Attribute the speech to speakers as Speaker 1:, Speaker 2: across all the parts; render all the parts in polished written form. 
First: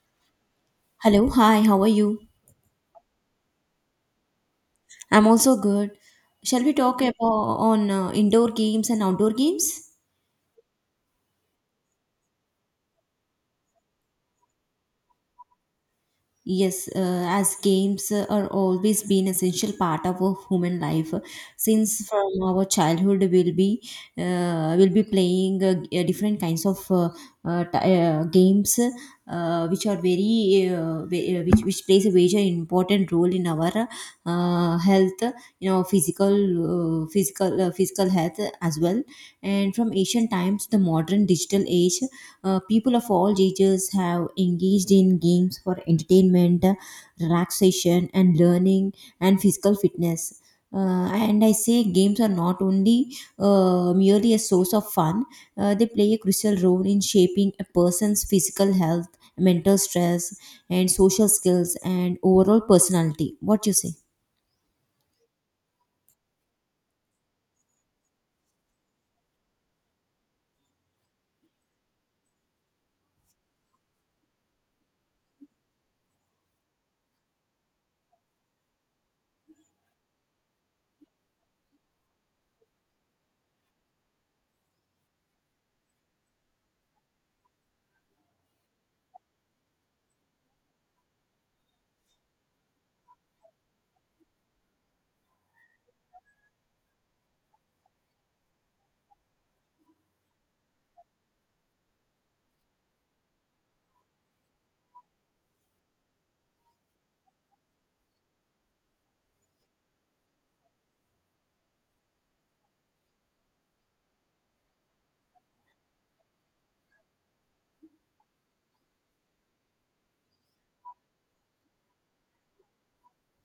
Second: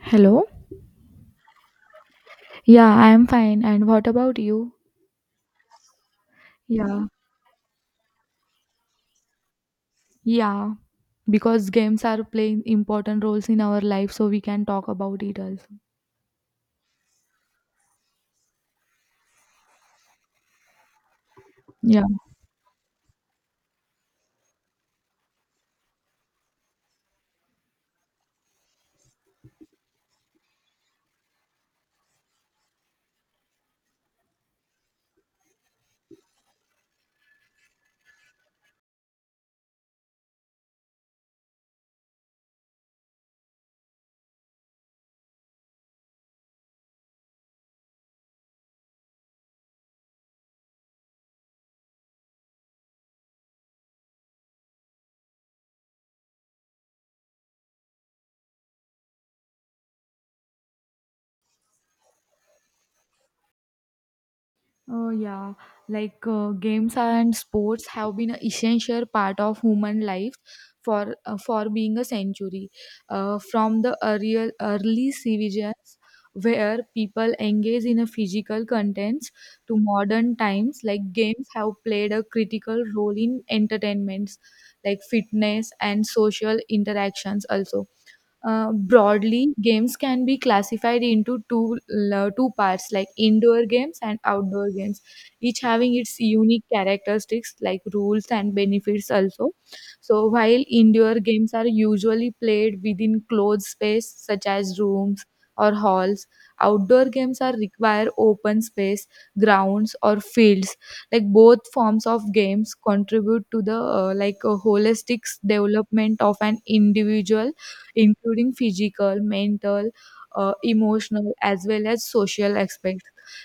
Speaker 1: Hello?
Speaker 2: Hello, hi, how are you?
Speaker 1: Yeah, I am fine. And what about you?
Speaker 2: I'm also good. Shall we talk
Speaker 1: Yeah.
Speaker 2: about on indoor games and outdoor games?
Speaker 1: Yeah. Because games are playing important roles in our life, so we can talk about it also.
Speaker 2: Yes, as games are always been essential part of our human life.
Speaker 1: Yeah.
Speaker 2: Since from our childhood, we'll be playing different kinds of games, which are very which plays a very important role in our health, physical physical health as well. And from ancient times to the modern digital age, people of all ages have engaged in games for entertainment, relaxation, and learning and physical fitness. And I say games are not only merely a source of fun. They play a crucial role in shaping a person's physical health, mental stress, and social skills, and overall personality. What you say?
Speaker 1: Oh yeah, like games and sports have been an essential part of human life for being a century. From the early civilizations where people engage in a physical contents to modern times, like games have played a critical role in entertainments, like fitness and social interactions also broadly, games can be classified into two two parts, like indoor games and outdoor games, each having its unique characteristics, like rules and benefits also. So, while indoor games are usually played within closed space, such as rooms or halls, outdoor games are require open space, grounds or fields. Like both forms of games contribute to the like a holistic development of an individual including physical, mental, emotional, as well as social aspects.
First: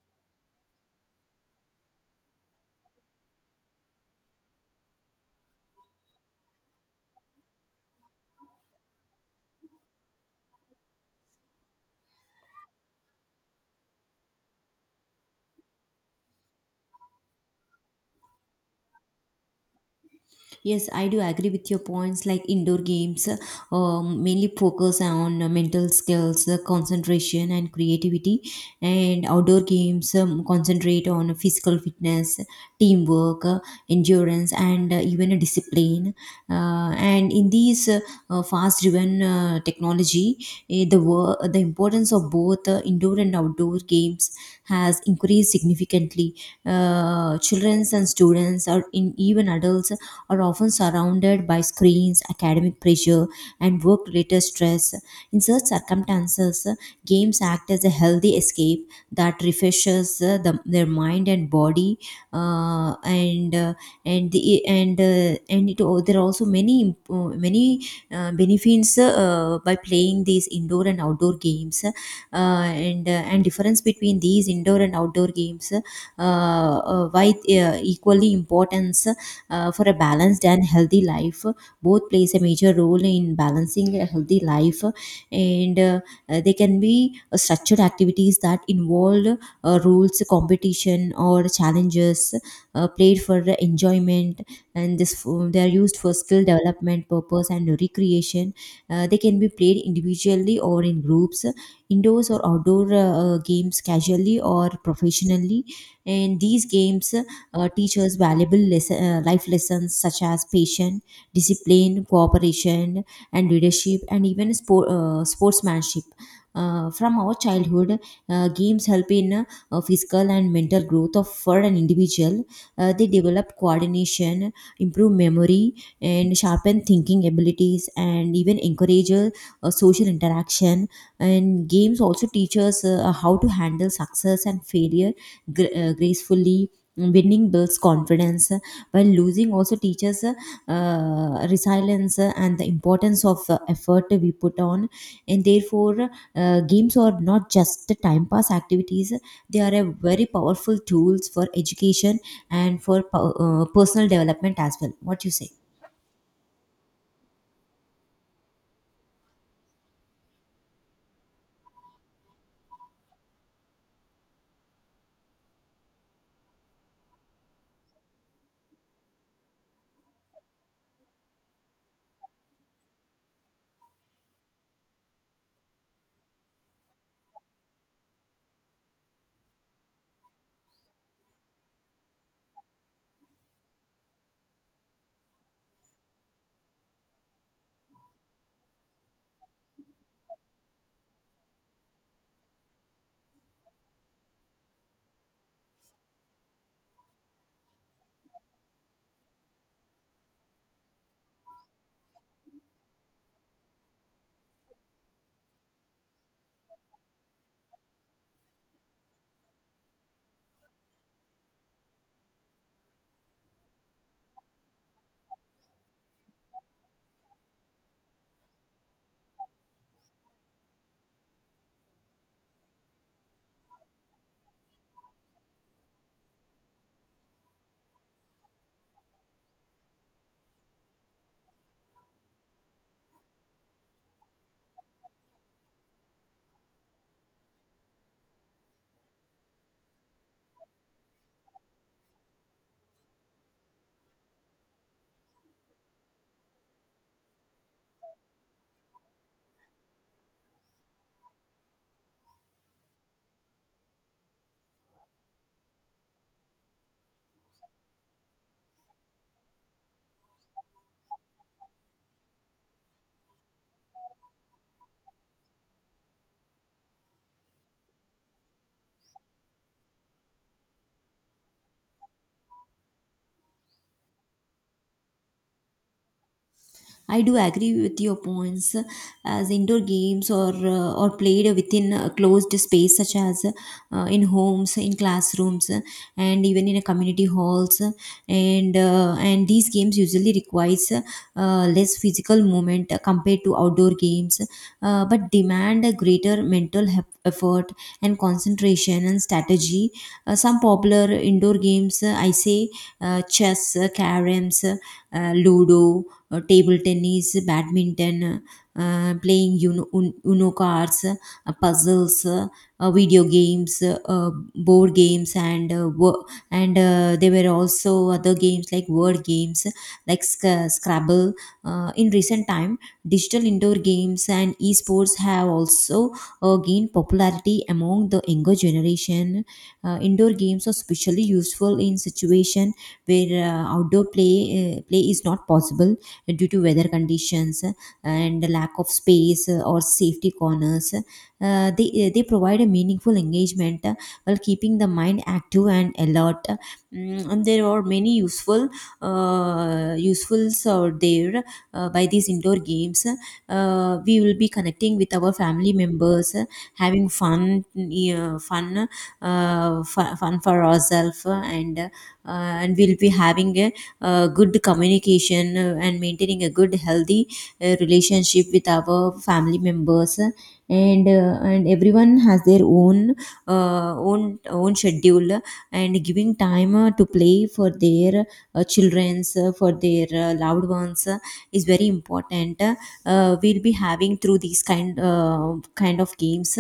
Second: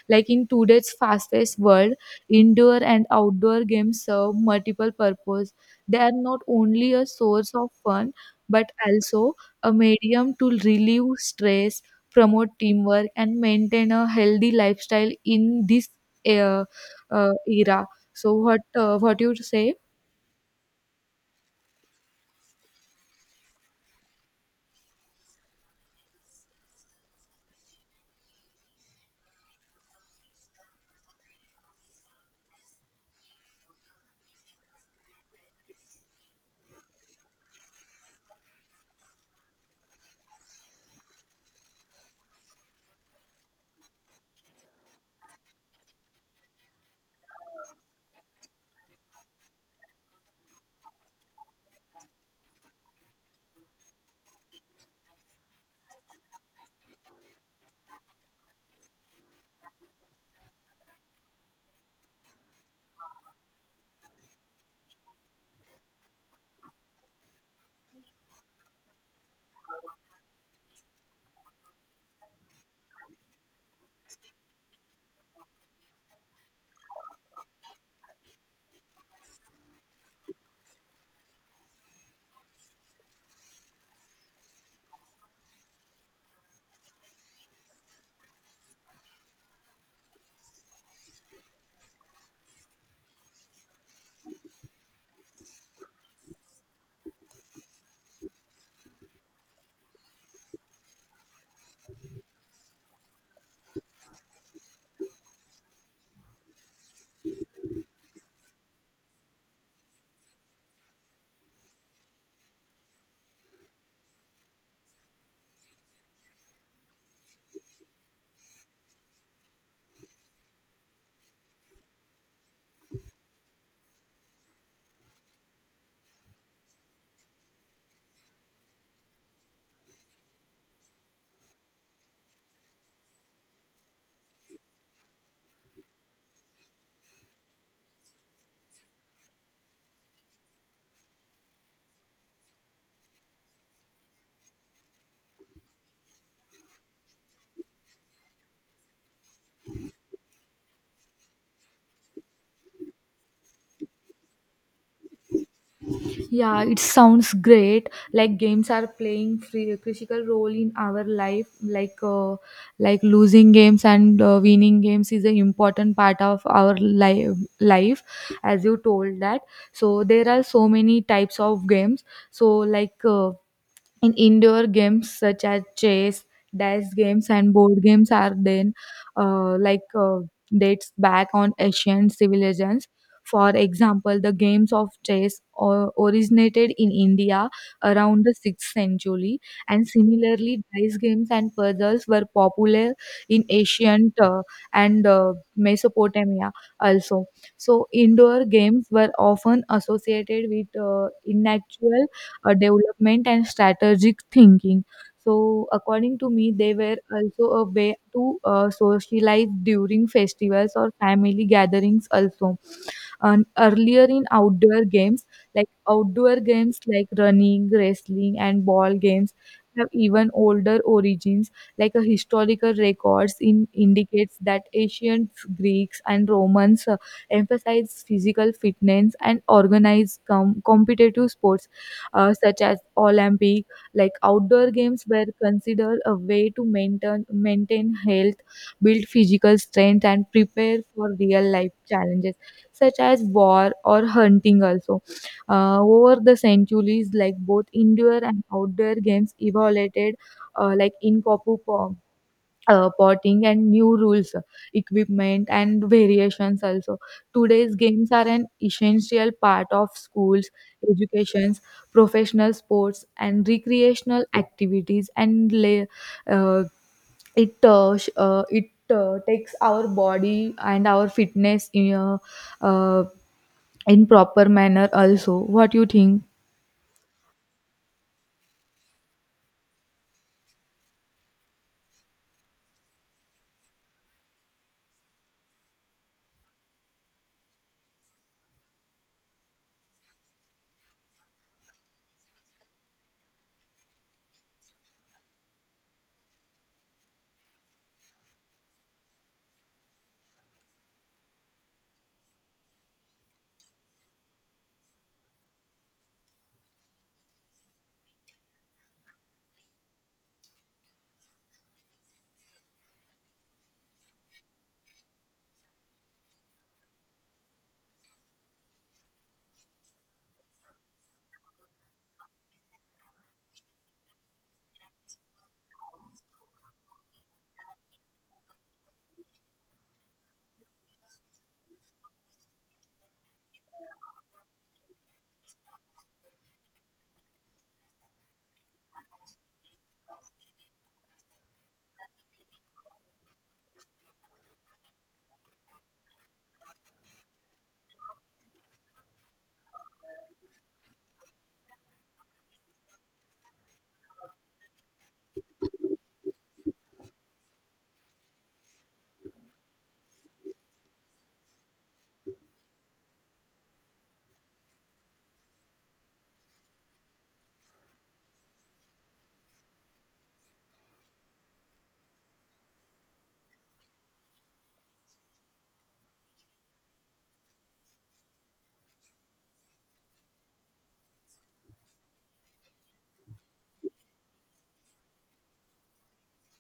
Speaker 1: Like in today's fast-paced world, indoor and outdoor games serve multiple purposes. They are not only a source of fun, but also a medium to relieve stress, promote teamwork, and maintain a healthy lifestyle in this uh, era. So, what what you say?
Speaker 2: Yes, I do agree with your points. Like indoor games, mainly focus on mental skills, concentration, and creativity, and outdoor games concentrate on physical fitness, teamwork, endurance, and even a discipline. And in these fast-driven technology, the importance of both indoor and outdoor games has increased significantly. Children and students, or in even adults are often surrounded by screens, academic pressure, and work related stress. In such circumstances, games act as a healthy escape that refreshes their mind and body, uh, and uh, and the, and it, al- there are also many many benefits by playing these indoor and outdoor games, and difference between these indoor and outdoor games, why equally importance for a balanced and healthy life. Both plays a major role in balancing a healthy life, and they can be structured activities that involve rules, competition, or challenges, played for enjoyment, and they are used for skill development purpose and recreation. They can be played individually or in groups, indoors or outdoor games, casually or professionally, and these games teachers valuable lesson, life lessons such as patience, discipline, cooperation, and leadership, and even sport, sportsmanship. From our childhood, games help in physical and mental growth of for an individual. They develop coordination, improve memory, and sharpen thinking abilities, and even encourage social interaction. And games also teach us how to handle success and failure gracefully. Winning builds confidence, while losing also teaches resilience and the importance of effort we put on. And therefore, games are not just time pass activities. They are a very powerful tools for education and for personal development as well. What you say?
Speaker 1: Yeah, it sounds great. Like games are playing free, critical role in our life. Like losing games and winning games is an important part of our life. Life, as you told that. So there are so many types of games. So like. And indoor games such as chess, dice games, and board games are then uh, like uh, dates back on ancient civilizations. For example, the games of chess or originated in India around the 6th century, and similarly, dice games and puzzles were popular in ancient and Mesopotamia also. So, indoor games were often associated with intellectual development and strategic thinking. So, according to me, they were also a way to socialize during festivals or family gatherings, also and earlier in outdoor games like running, wrestling, and ball games have even older origins, like a historical records in indicates that ancient Greeks and Romans emphasized physical fitness and organized competitive sports such as Olympic. Like outdoor games were considered a way to maintain health, build physical strength, and prepare for real life challenges such as war or hunting also. Over the centuries, like both indoor and outdoor games evolved, like in Kopu potting and new rules, equipment and variations also. Today's games are an essential part of schools, educations, professional sports and recreational activities and lay, uh, it takes our body and our fitness uh, in proper manner also. What you think?
Speaker 2: I do agree with your points. As indoor games or played within a closed space such as in homes, in classrooms, and even in a community halls, and these games usually requires less physical movement compared to outdoor games, but demand a greater mental effort and concentration and strategy. Some popular indoor games, I say, chess, caroms, ludo, table tennis, badminton, playing Uno, Uno cards, puzzles, video games, board games, and there were also other games like word games, like Scrabble. In recent time, digital indoor games and esports have also gained popularity among the younger generation. Indoor games are especially useful in situation where outdoor play play is not possible due to weather conditions and the lack of space or safety corners. They provide a meaningful engagement while keeping the mind active and alert. Mm, and there are many useful usefuls are there by these indoor games. We will be connecting with our family members, having fun, fun for ourselves, and and we'll be having a good communication and maintaining a good healthy relationship with our family members, and and everyone has their own own schedule, and giving time to play for their children's, for their loved ones, is very important. We'll be having through these kind of games,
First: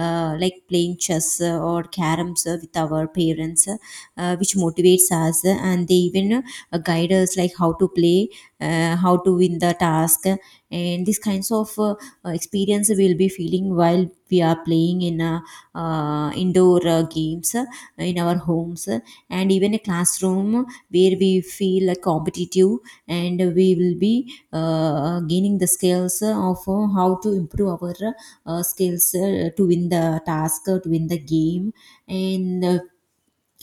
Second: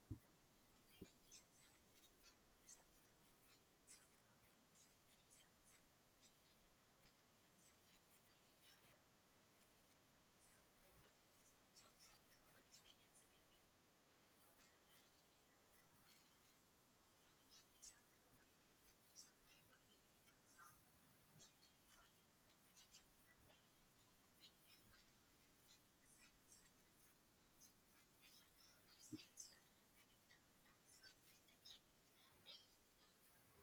Speaker 2: like playing chess or caroms with our parents, which motivates us, and they even guide us like how to play, how to win the task. And these kinds of experience we'll be feeling while we are playing in indoor games in our homes and even a classroom, where we feel competitive, and we will be gaining the skills of how to improve our skills to win the task, to win the game. And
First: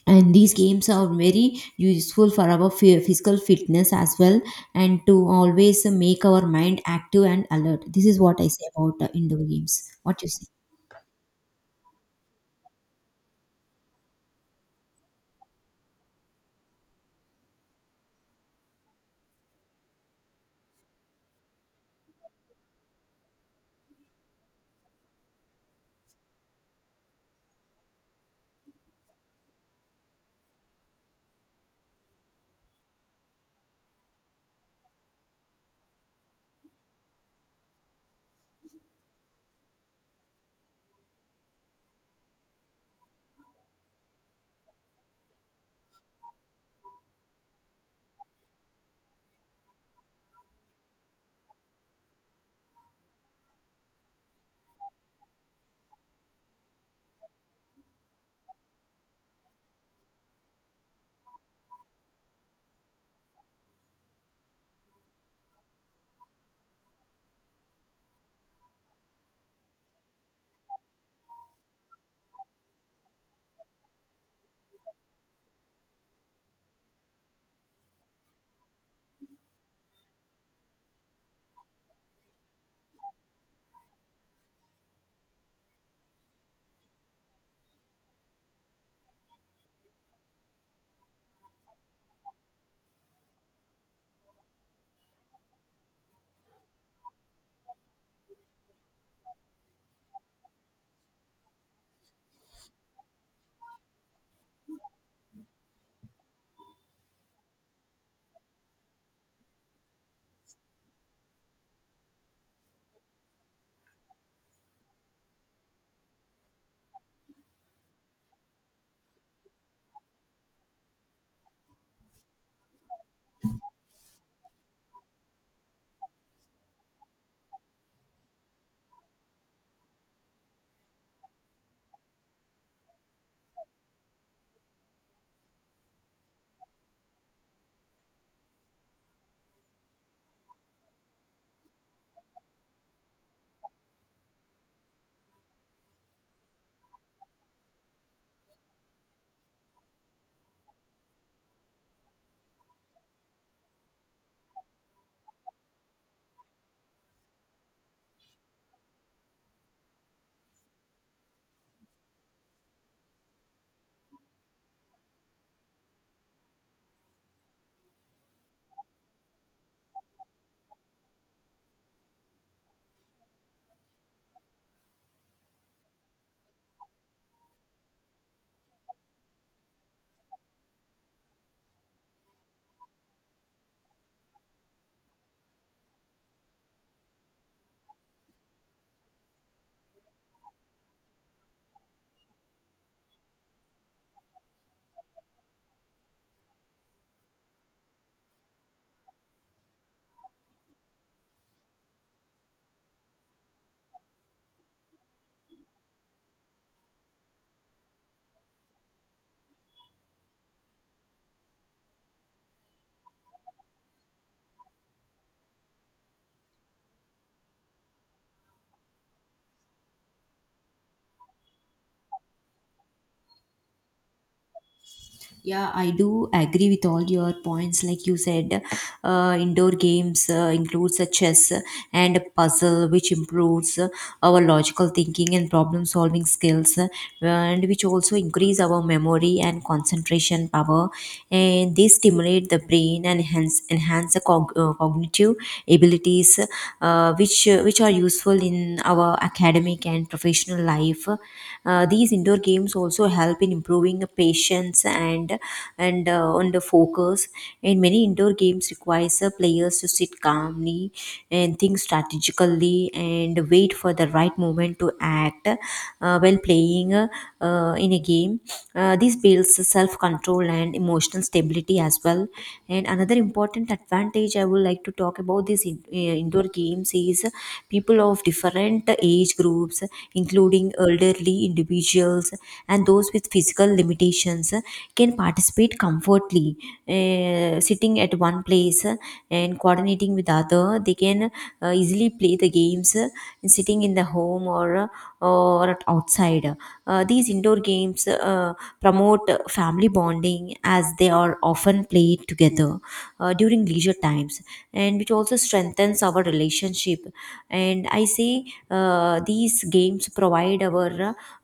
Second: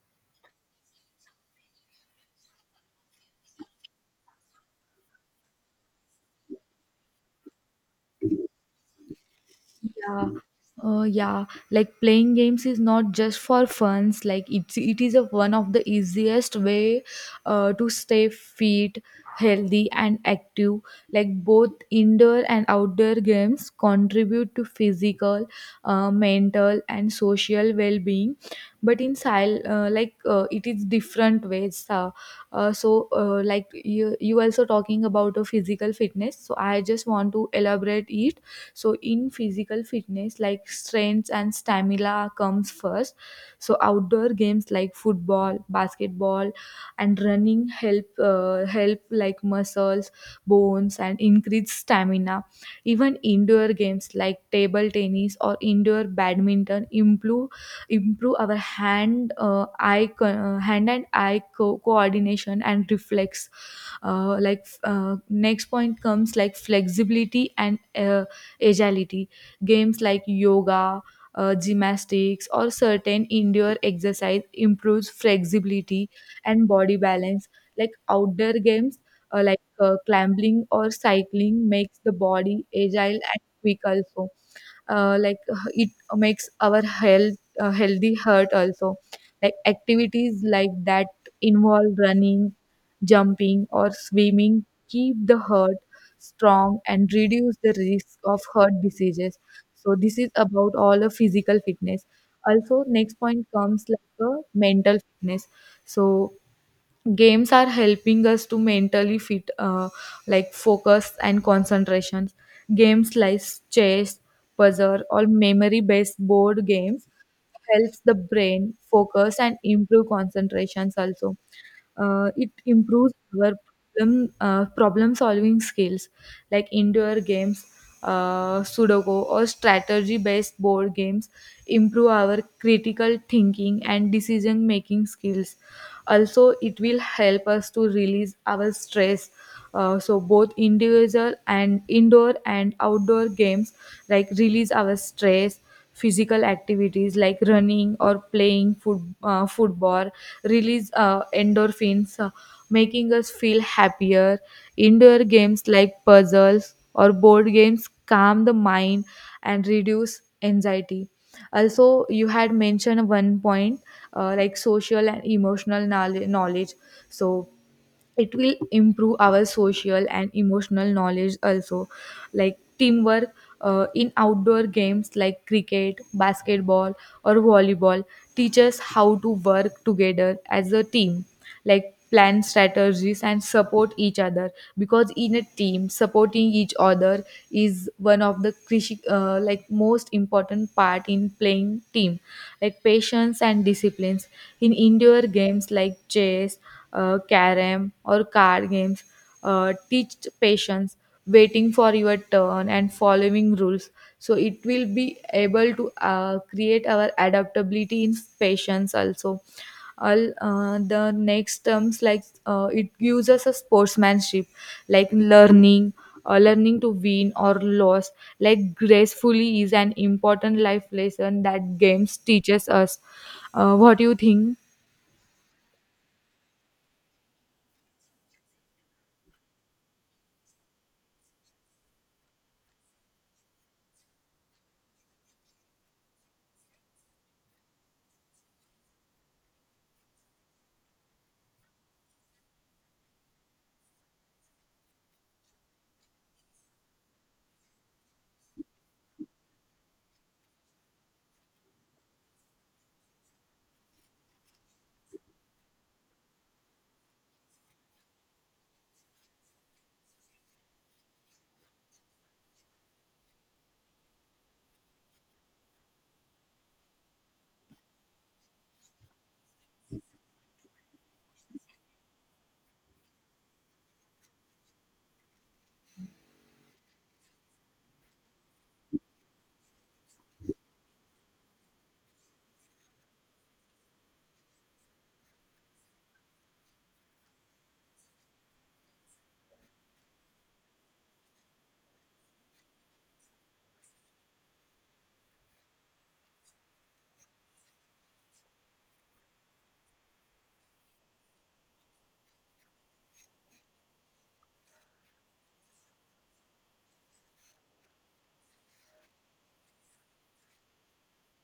Speaker 2: and these games are very useful for our physical fitness as well, and to always make our mind active and alert. This is what I say about indoor games. What you
Speaker 1: Yeah.
Speaker 2: say?
Speaker 1: Yeah, like playing games is not just for funs. Like it is a one of the easiest way to stay fit, healthy, and active. Like both indoor and outdoor games contribute to physical, mental, and social well-being. But in like it is different ways. Like you also talking about a physical fitness. So I just want to elaborate it so in physical fitness like strength and stamina comes first, so outdoor games like football, basketball, and running help help like muscles, bones and increase stamina. Even indoor games like table tennis or indoor badminton improve our hand hand and eye coordination and reflex. Like next point comes like flexibility and agility. Games like yoga, gymnastics, or certain indoor exercise improves flexibility and body balance. Like outdoor games, like climbing or cycling, makes the body agile and quick. Also, like it makes our health healthy heart also, like activities like that involve running, jumping or swimming keep the heart strong and reduce the risk of heart diseases. So this is about all the physical fitness. Also, next point comes like a mental fitness. So games are helping us to mentally fit, like focus and concentration. Games like chess, puzzle or memory based board games helps the brain focus and improve concentrations also. It improves our problem solving skills, like indoor games Sudoku, or strategy based board games improve our critical thinking and decision making skills. Also, it will help us to release our stress. So both individual and indoor and outdoor games like release our stress. Physical activities like running or playing football release endorphins, making us feel happier. Indoor games like puzzles or board games calm the mind and reduce anxiety. Also, you had mentioned one point like social and emotional knowledge. So, it will improve our social and emotional knowledge also, like teamwork in outdoor games like cricket, basketball or volleyball teaches how to work together as a team, like plan strategies and support each other, because in a team supporting each other is one of the like most important part in playing team. Like patience and disciplines in indoor games like chess, carom or card games teach patience, waiting for your turn and following rules, so it will be able to create our adaptability in patience also. All the next terms, like it gives us a sportsmanship, like learning learning to win or lose like gracefully is an important life lesson that games teaches us. What do you think?
Speaker 2: Yeah, I do agree with all your points. Like you said, indoor games includes a chess and a puzzle which improves our logical thinking and problem solving skills, and which also increase our memory and concentration power, and they stimulate the brain and hence enhance the cognitive abilities which are useful in our academic and professional life. These indoor games also help in improving patience and on the focus, and many indoor games requires the players to sit calmly and think strategically and wait for the right moment to act, while playing in a game. This builds self control and emotional stability as well. And another important advantage I would like to talk about these indoor games is people of different age groups, including elderly individuals and those with physical limitations, can participate comfortably, sitting at one place and coordinating with other. They can easily play the games, sitting in the home or at outside. These indoor games promote family bonding as they are often played together during leisure times, and which also strengthens our relationship. And I say these games provide our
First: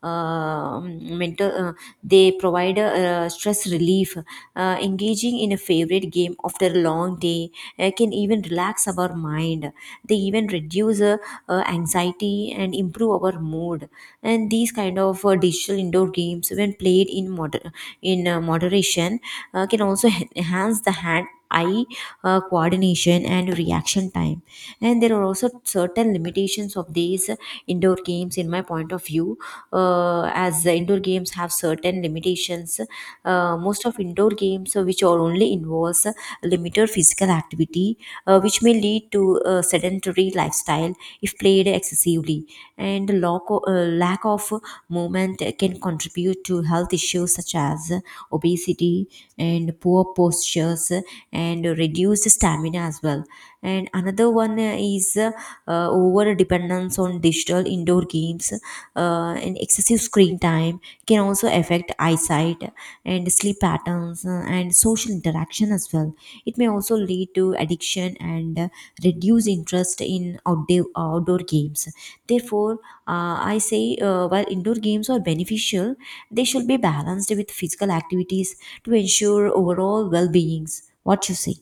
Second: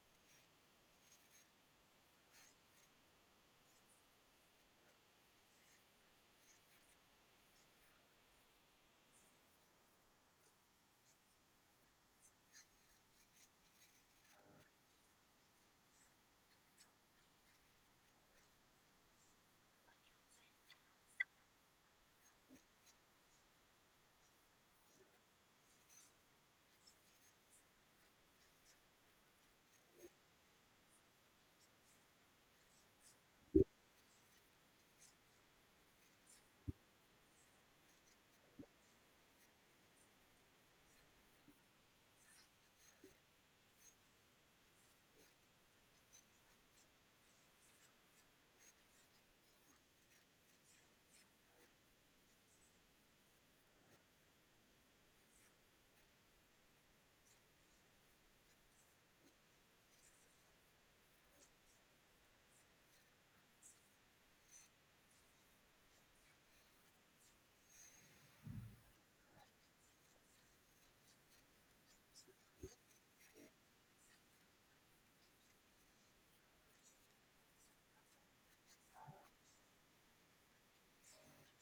Speaker 2: mental they provide a, stress relief. Engaging in a favorite game after a long day can even relax our mind. They even reduce anxiety and improve our mood. And these kind of digital indoor games, when played in moderation, can also enhance the hand eye coordination and reaction time. And there are also certain limitations of these indoor games in my point of view. As the indoor games have certain limitations, most of indoor games which are only involves limited physical activity, which may lead to a sedentary lifestyle if played excessively. And the lack of movement can contribute to health issues such as obesity and poor postures and reduced stamina as well. And another one is over dependence on digital indoor games and excessive screen time can also affect eyesight and sleep patterns, and social interaction as well. It may also lead to addiction and reduce interest in outdoor games. Therefore, I say while indoor games are beneficial, they should be balanced with physical activities to ensure overall well beings. What you say?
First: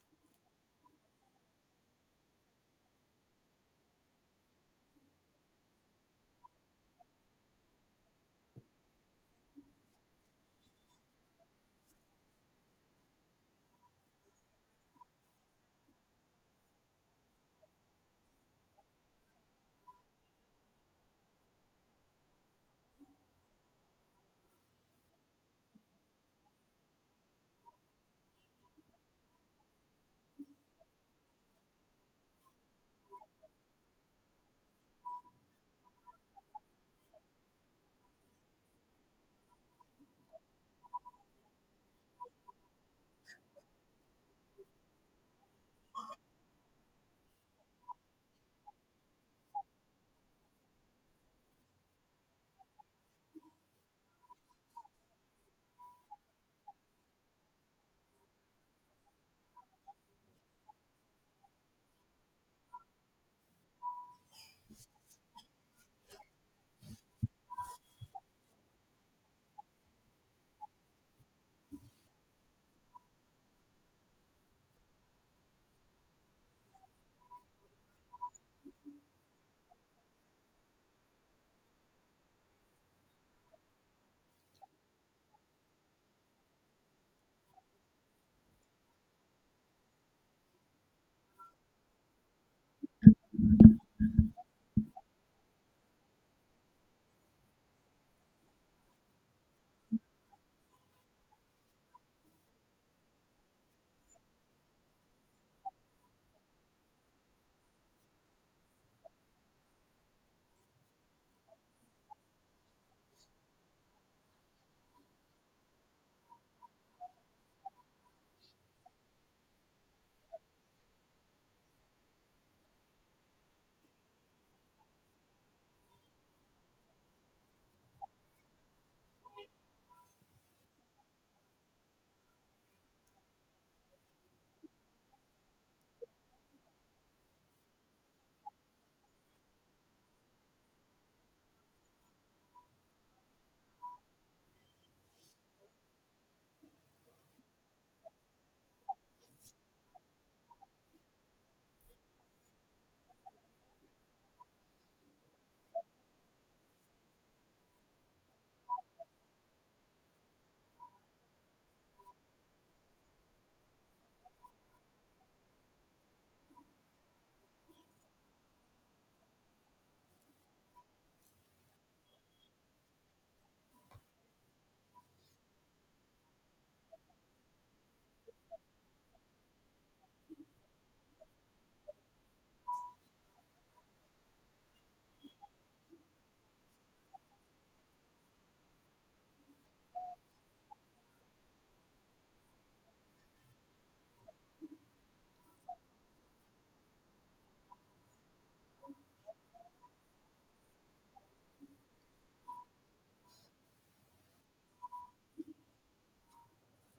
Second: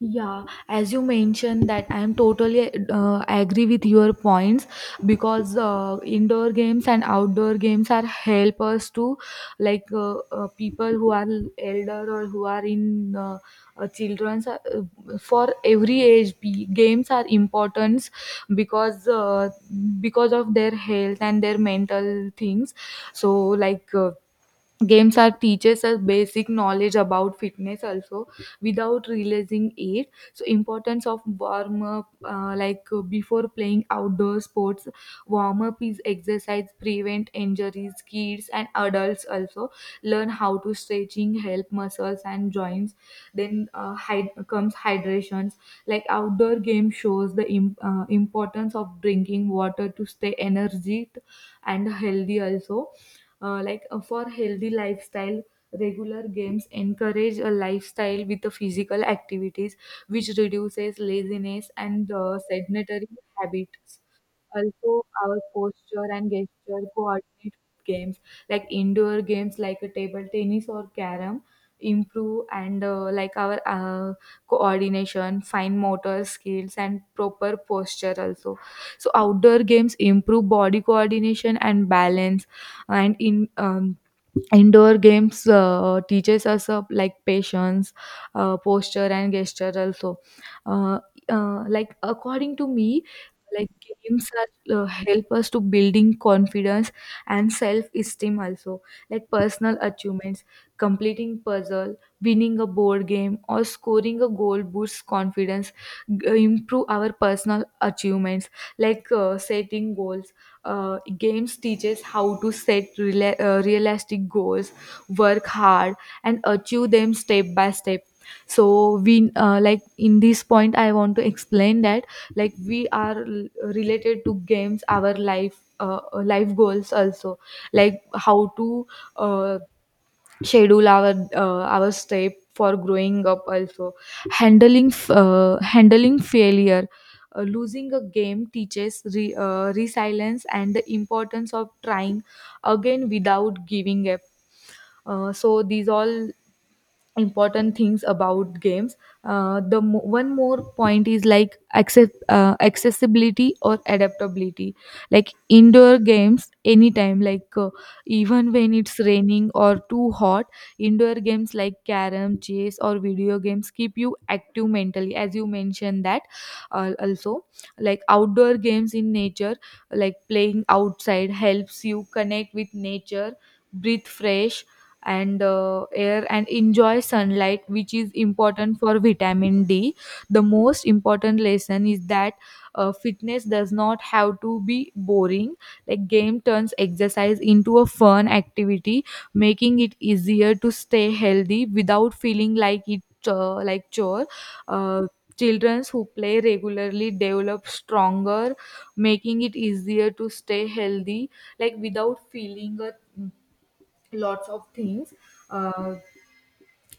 Speaker 1: Yeah, as you mentioned that I am totally agree with your points because indoor games and outdoor games are help us to, like people who are elder or who are in children's, for every games are important because uh, because of their health and their mental things. So like, games are teaches us basic knowledge about fitness also without realizing it. So importance of warm up, like before playing outdoor sports, warm up is exercise prevent injuries. Kids and adults also learn how to stretching help muscles and joints. Then comes hydrations, like outdoor game shows the importance of drinking water to stay energy and healthy also. Like for healthy lifestyle, regular games encourage a lifestyle with the physical activities, which reduces laziness and sedentary habits. Also, our posture and gesture coordinate with games, like indoor games like a table tennis or carom improve and like our coordination, fine motor skills and proper posture also. So outdoor games improve body coordination and balance. And in indoor games teaches us like patience, posture, and gesture also. Uh, like according to me, like games are, help us to building confidence and self esteem also. Like personal achievements, completing puzzle, winning a board game, or scoring a goal boosts confidence. Improve our personal achievements, like setting goals, games teaches how to set realistic goals, work hard, and achieve them step by step. So we like in this point, I want to explain that, like we are related to games, our life, life goals also, like how to uh, schedule our step for growing up also. Handling failure, losing a game teaches resilience and the importance of trying again without giving up. So these all important things about games. The one more point is like accessibility or adaptability, like indoor games anytime, like even when it's raining or too hot, indoor games like carom, chess or video games keep you active mentally as you mentioned that. Also, like outdoor games in nature, like playing outside helps you connect with nature, breathe fresh and air and enjoy sunlight, which is important for vitamin D. The most important lesson is that fitness does not have to be boring, like game turns exercise into a fun activity, making it easier to stay healthy without feeling like it like chore. uh, Children who play regularly develop stronger, making it easier to stay healthy, like without feeling a mm, lots of things. uh,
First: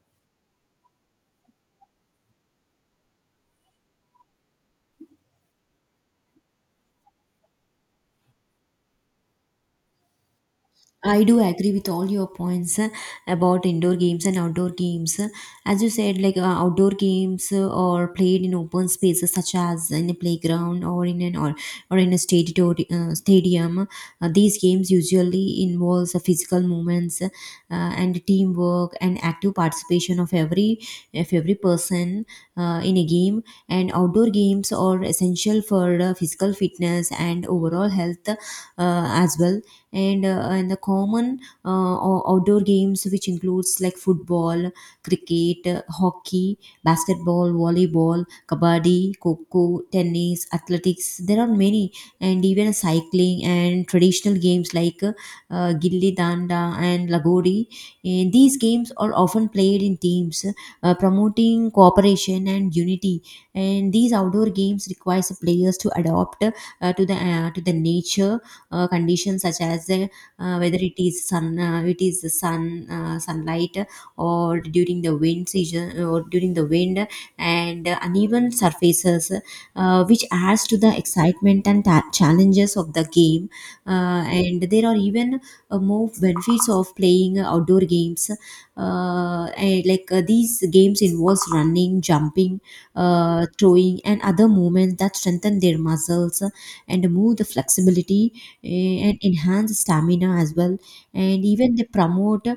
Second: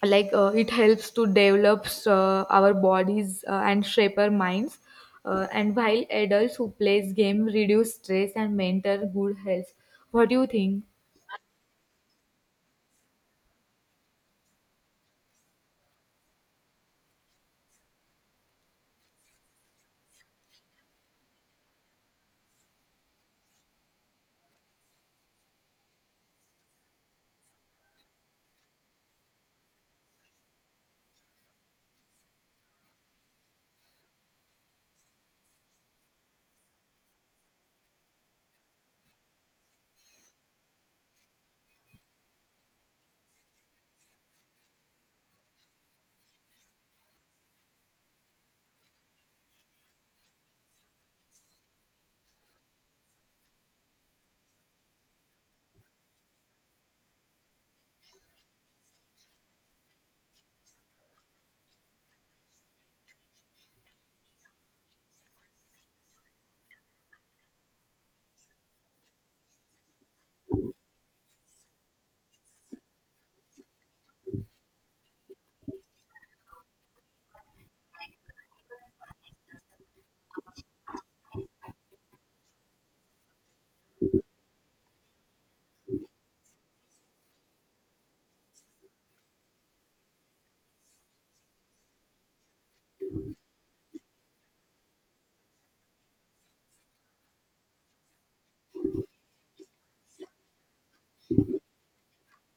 Speaker 1: like it helps to develop our bodies and shape our minds, and while adults who plays game reduce stress and maintain good health. What do you think?
Speaker 2: I do agree with all your points about indoor games and outdoor games. As you said, like outdoor games are played in open spaces such as in a playground or in a stadium. These games usually involves physical movements and teamwork and active participation of every person in a game. And outdoor games are essential for physical fitness and overall health as well, and the common outdoor games which includes like football, cricket, hockey, basketball, volleyball, kabaddi, coco, tennis, athletics. There are many, and even cycling and traditional games like gilli danda and lagori. And these games are often played in teams, promoting cooperation and unity. And these outdoor games requires the players to adapt to the nature conditions, such as whether it is sun, it is the sun, sunlight, or during the wind season, or during the wind, and uneven surfaces, which adds to the excitement and challenges of the game. And there are even more benefits of playing outdoor games. And like These games involves running, jumping, throwing, and other movements that strengthen their muscles and move the flexibility and enhance stamina as well. And even they promote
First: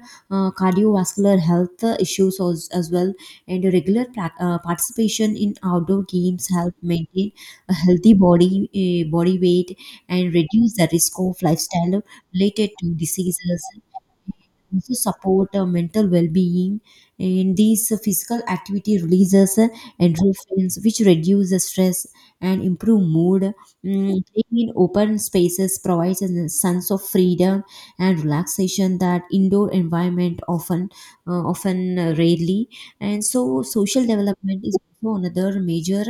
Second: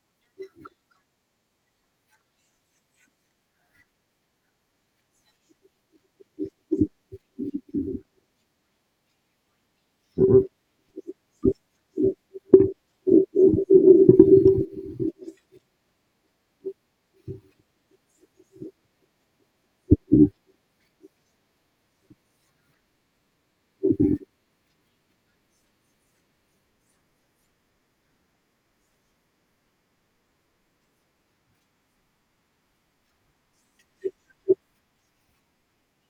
Speaker 2: cardiovascular health issues as well. And regular participation in outdoor games help maintain a healthy body, body weight, and reduce the risk of lifestyle related to diseases. Also support mental well-being. And these physical activity releases endorphins, which reduce the stress and improve mood. Playing in open spaces provides a sense of freedom and relaxation that indoor environment often rarely. And so social development is also another major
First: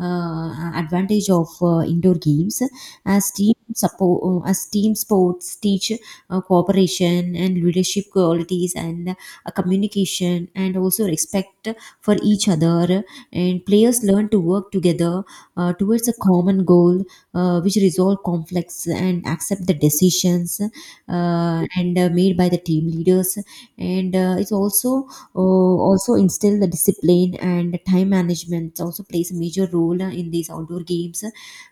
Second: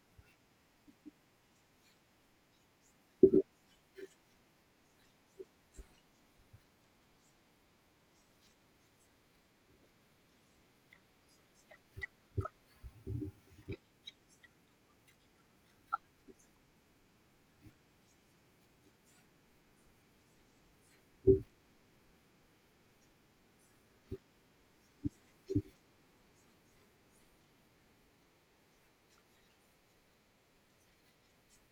Speaker 2: advantage of indoor games, as team sports teach cooperation and leadership qualities and communication and also respect for each other. And players learn to work together towards a common goal, which resolve conflicts and accept the decisions and made by the team leaders. And it's also Also instill the discipline, and time management also plays a major role in these outdoor games,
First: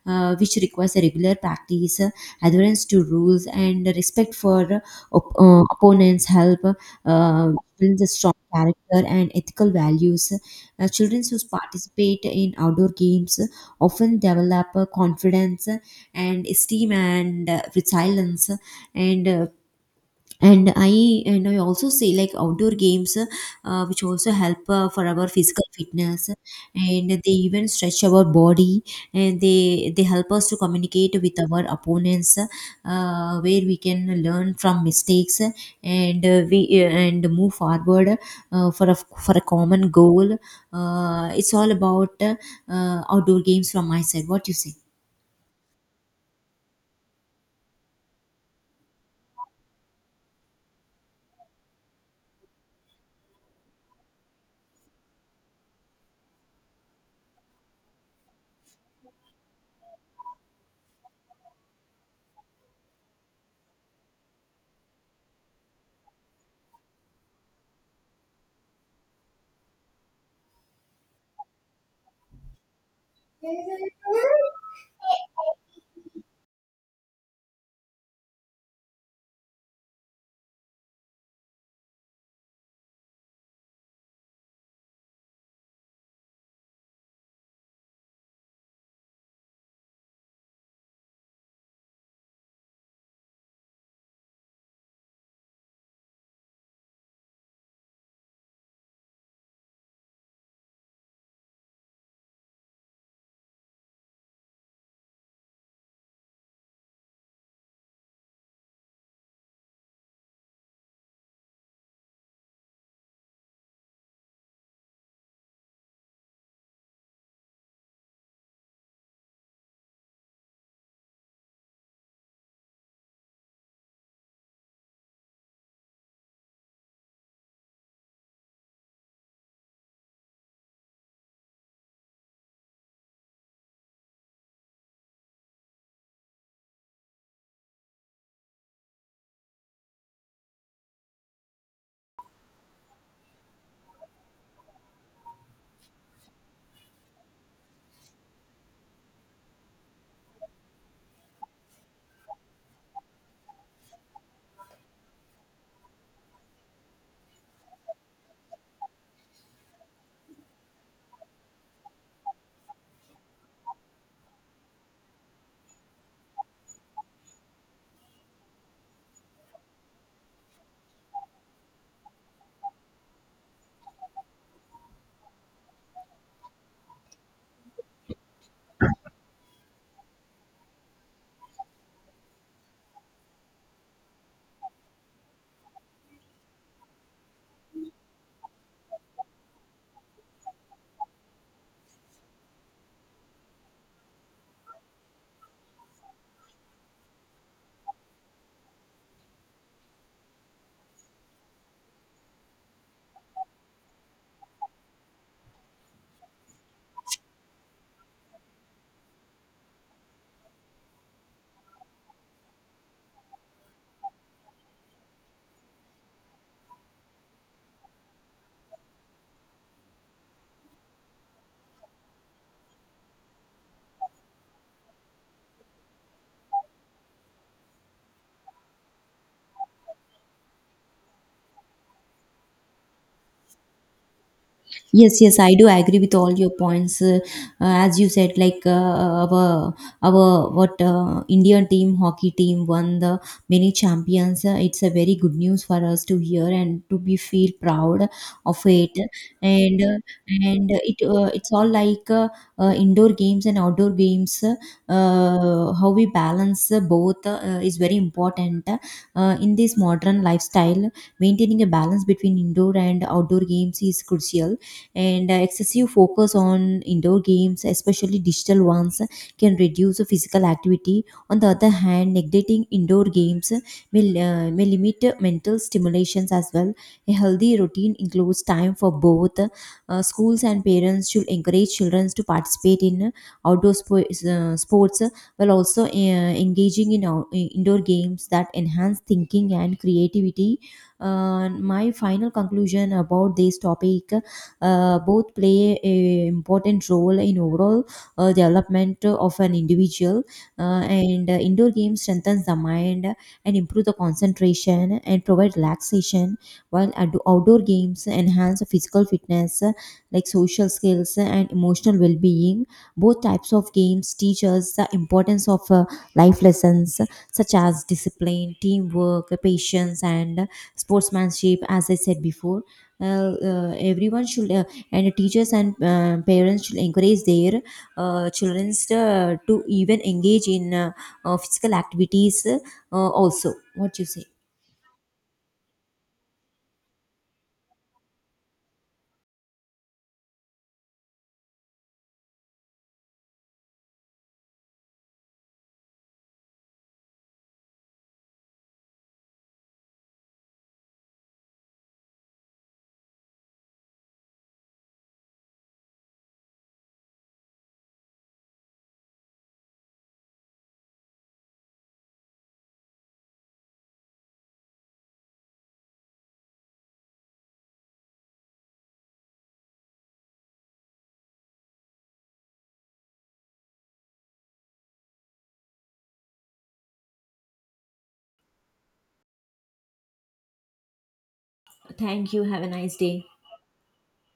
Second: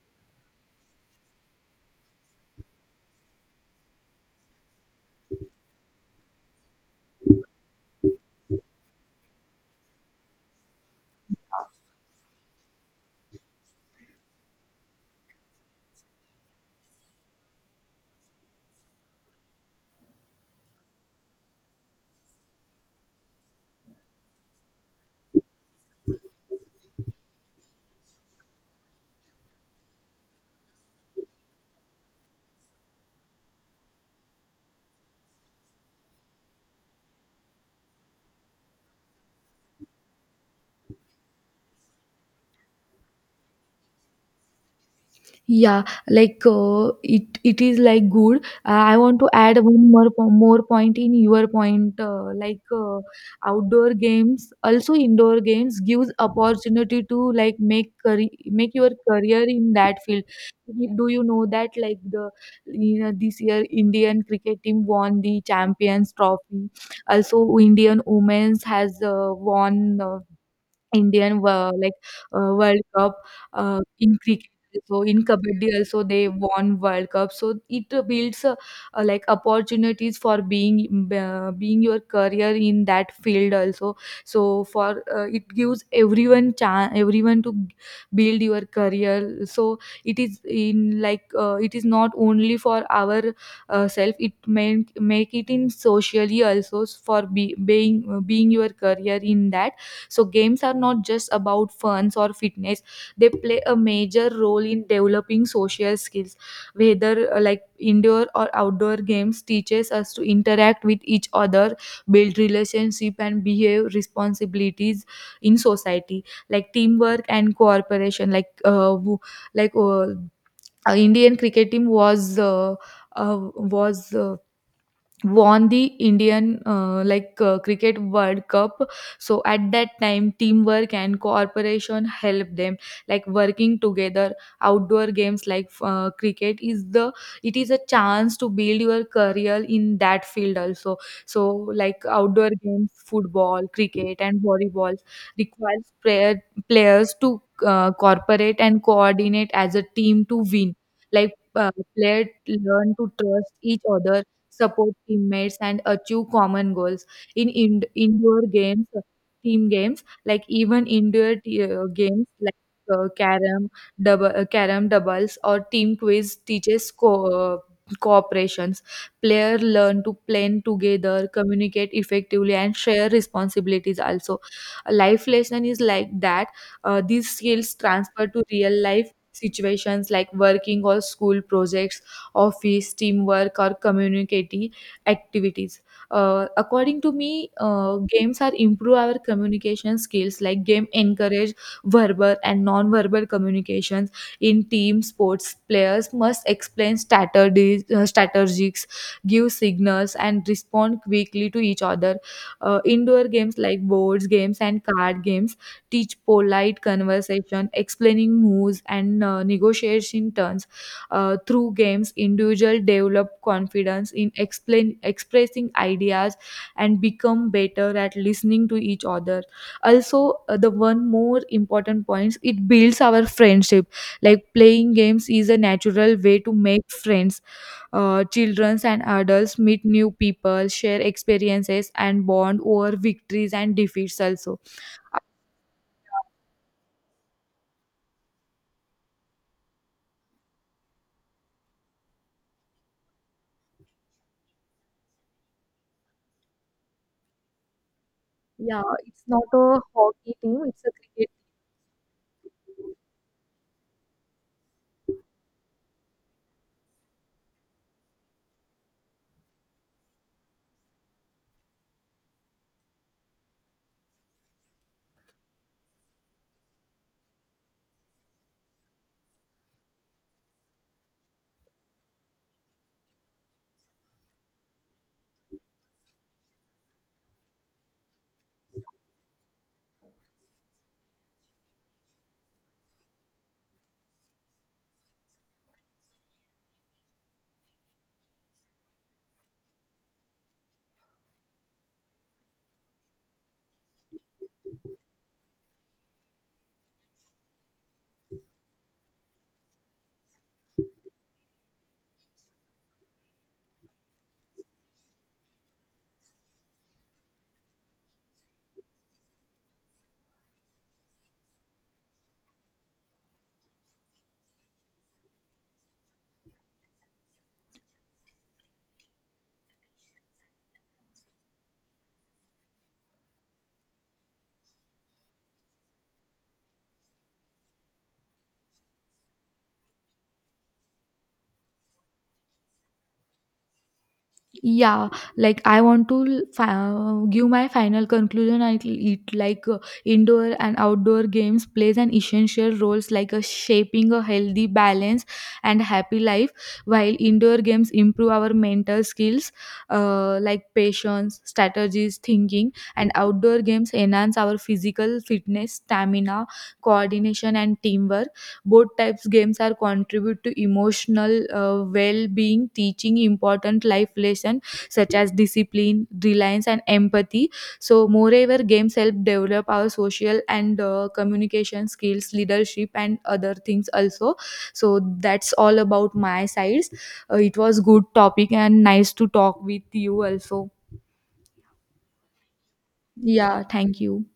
Speaker 2: which requires a regular practice, adherence to rules and respect for opponents. Help uh, build a strong character and ethical values. Children who participate in outdoor games often develop confidence and esteem and resilience. And uh, and i and i also say, like, outdoor games which also help for our physical fitness. And they even stretch our body, and they help us to communicate with our opponents, where we can learn from mistakes and move forward for a common goal. It's all about outdoor games from my side. What you say?
Speaker 1: Yeah, like it it is like good. I want to add one more more point in your point. Like outdoor games, also indoor games gives opportunity to, like make career, make your career in that field. Do you know that, like the this year Indian cricket team won the Champions Trophy. Also, Indian women's has won Indian were like World Cup in cricket. So in kabaddi also they won World Cup. So it builds like opportunities for being being your career in that field also. So for it gives everyone chance everyone to build your career. So it is in, like it is not only for our self. It make it in socially also for be, being being your career in that. So games are not just about funs or fitness. They play a major role in developing social skills. Whether like indoor or outdoor games teaches us to interact with each other, build relationship and behave responsibilities in society. Like teamwork and cooperation. Like like uh, Indian cricket team was uh, was uh, won the Indian, like cricket World Cup. So at that time, teamwork and cooperation help them, like working together. Outdoor games like cricket is the it is a chance to build your career in that field also. So like outdoor games, football, cricket, and volleyball requires players to cooperate and coordinate as a team to win. Like players learn to trust each other, support teammates, and achieve common goals. In indoor games, team games, like even indoor games like carom, carom doubles, or team quiz teaches cooperations. Player learn to plan together, communicate effectively, and share responsibilities. Also, a life lesson is like that. These skills transfer to real life situations like working or school projects, office, teamwork, or community activities. According to me, games are improve our communication skills. Like game encourage verbal and non-verbal communications in team sports. Players must explain strategies, strategies, give signals, and respond quickly to each other. Indoor games like boards games and card games teach polite conversation, explaining moves, and negotiation turns. Through games, individuals develop confidence in expressing ideas and become better at listening to each other. Also, the one more important point, it builds our friendship. Like playing games is a natural way to make friends. Children and adults meet new people, share experiences, and bond over victories and defeats also.
Speaker 2: Yes, yes, I do agree with all your points. As you said, like, our what Indian team, hockey team won the many champions. It's a very good news for us to hear and to be feel proud of it. And uh, and it It's all like indoor games and outdoor games. How we balance both is very important in this modern lifestyle. Maintaining a balance between indoor and outdoor games is crucial, and excessive focus on indoor games, especially digital ones, can reduce physical activity. On the other hand, neglecting indoor games may limit mental stimulations as well. A healthy routine includes time for both. Schools and parents should encourage children to participate in outdoor sports, while also engaging in in indoor games that enhance thinking and creativity. My final conclusion about this topic, both play a important role in overall development of an individual. And Indoor games strengthens the mind and improve the concentration and provide relaxation, while outdoor games enhance physical fitness, like social skills and emotional well-being. Both types of games teach us the importance of life lessons, such as discipline, teamwork, patience, and sportsmanship. As I said before, uh, everyone should, and teachers and parents, should encourage their children to even engage in physical activities. Also, what you say?
Speaker 1: Yeah, like I want to give my final conclusion I it like, indoor and outdoor games plays an essential roles, like a shaping a healthy balance and happy life. While indoor games improve our mental skills, like patience, strategies, thinking, and outdoor games enhance our physical fitness, stamina, coordination and teamwork, both types games are contribute to emotional, well-being, teaching important life lesson such as discipline, reliance, and empathy. So, moreover, games help develop our social and communication skills, leadership, and other things also. So, that's all about my sides. It was good topic and nice to talk with you also.
Speaker 2: Thank you. Have a nice day.
Speaker 1: Yeah, thank you.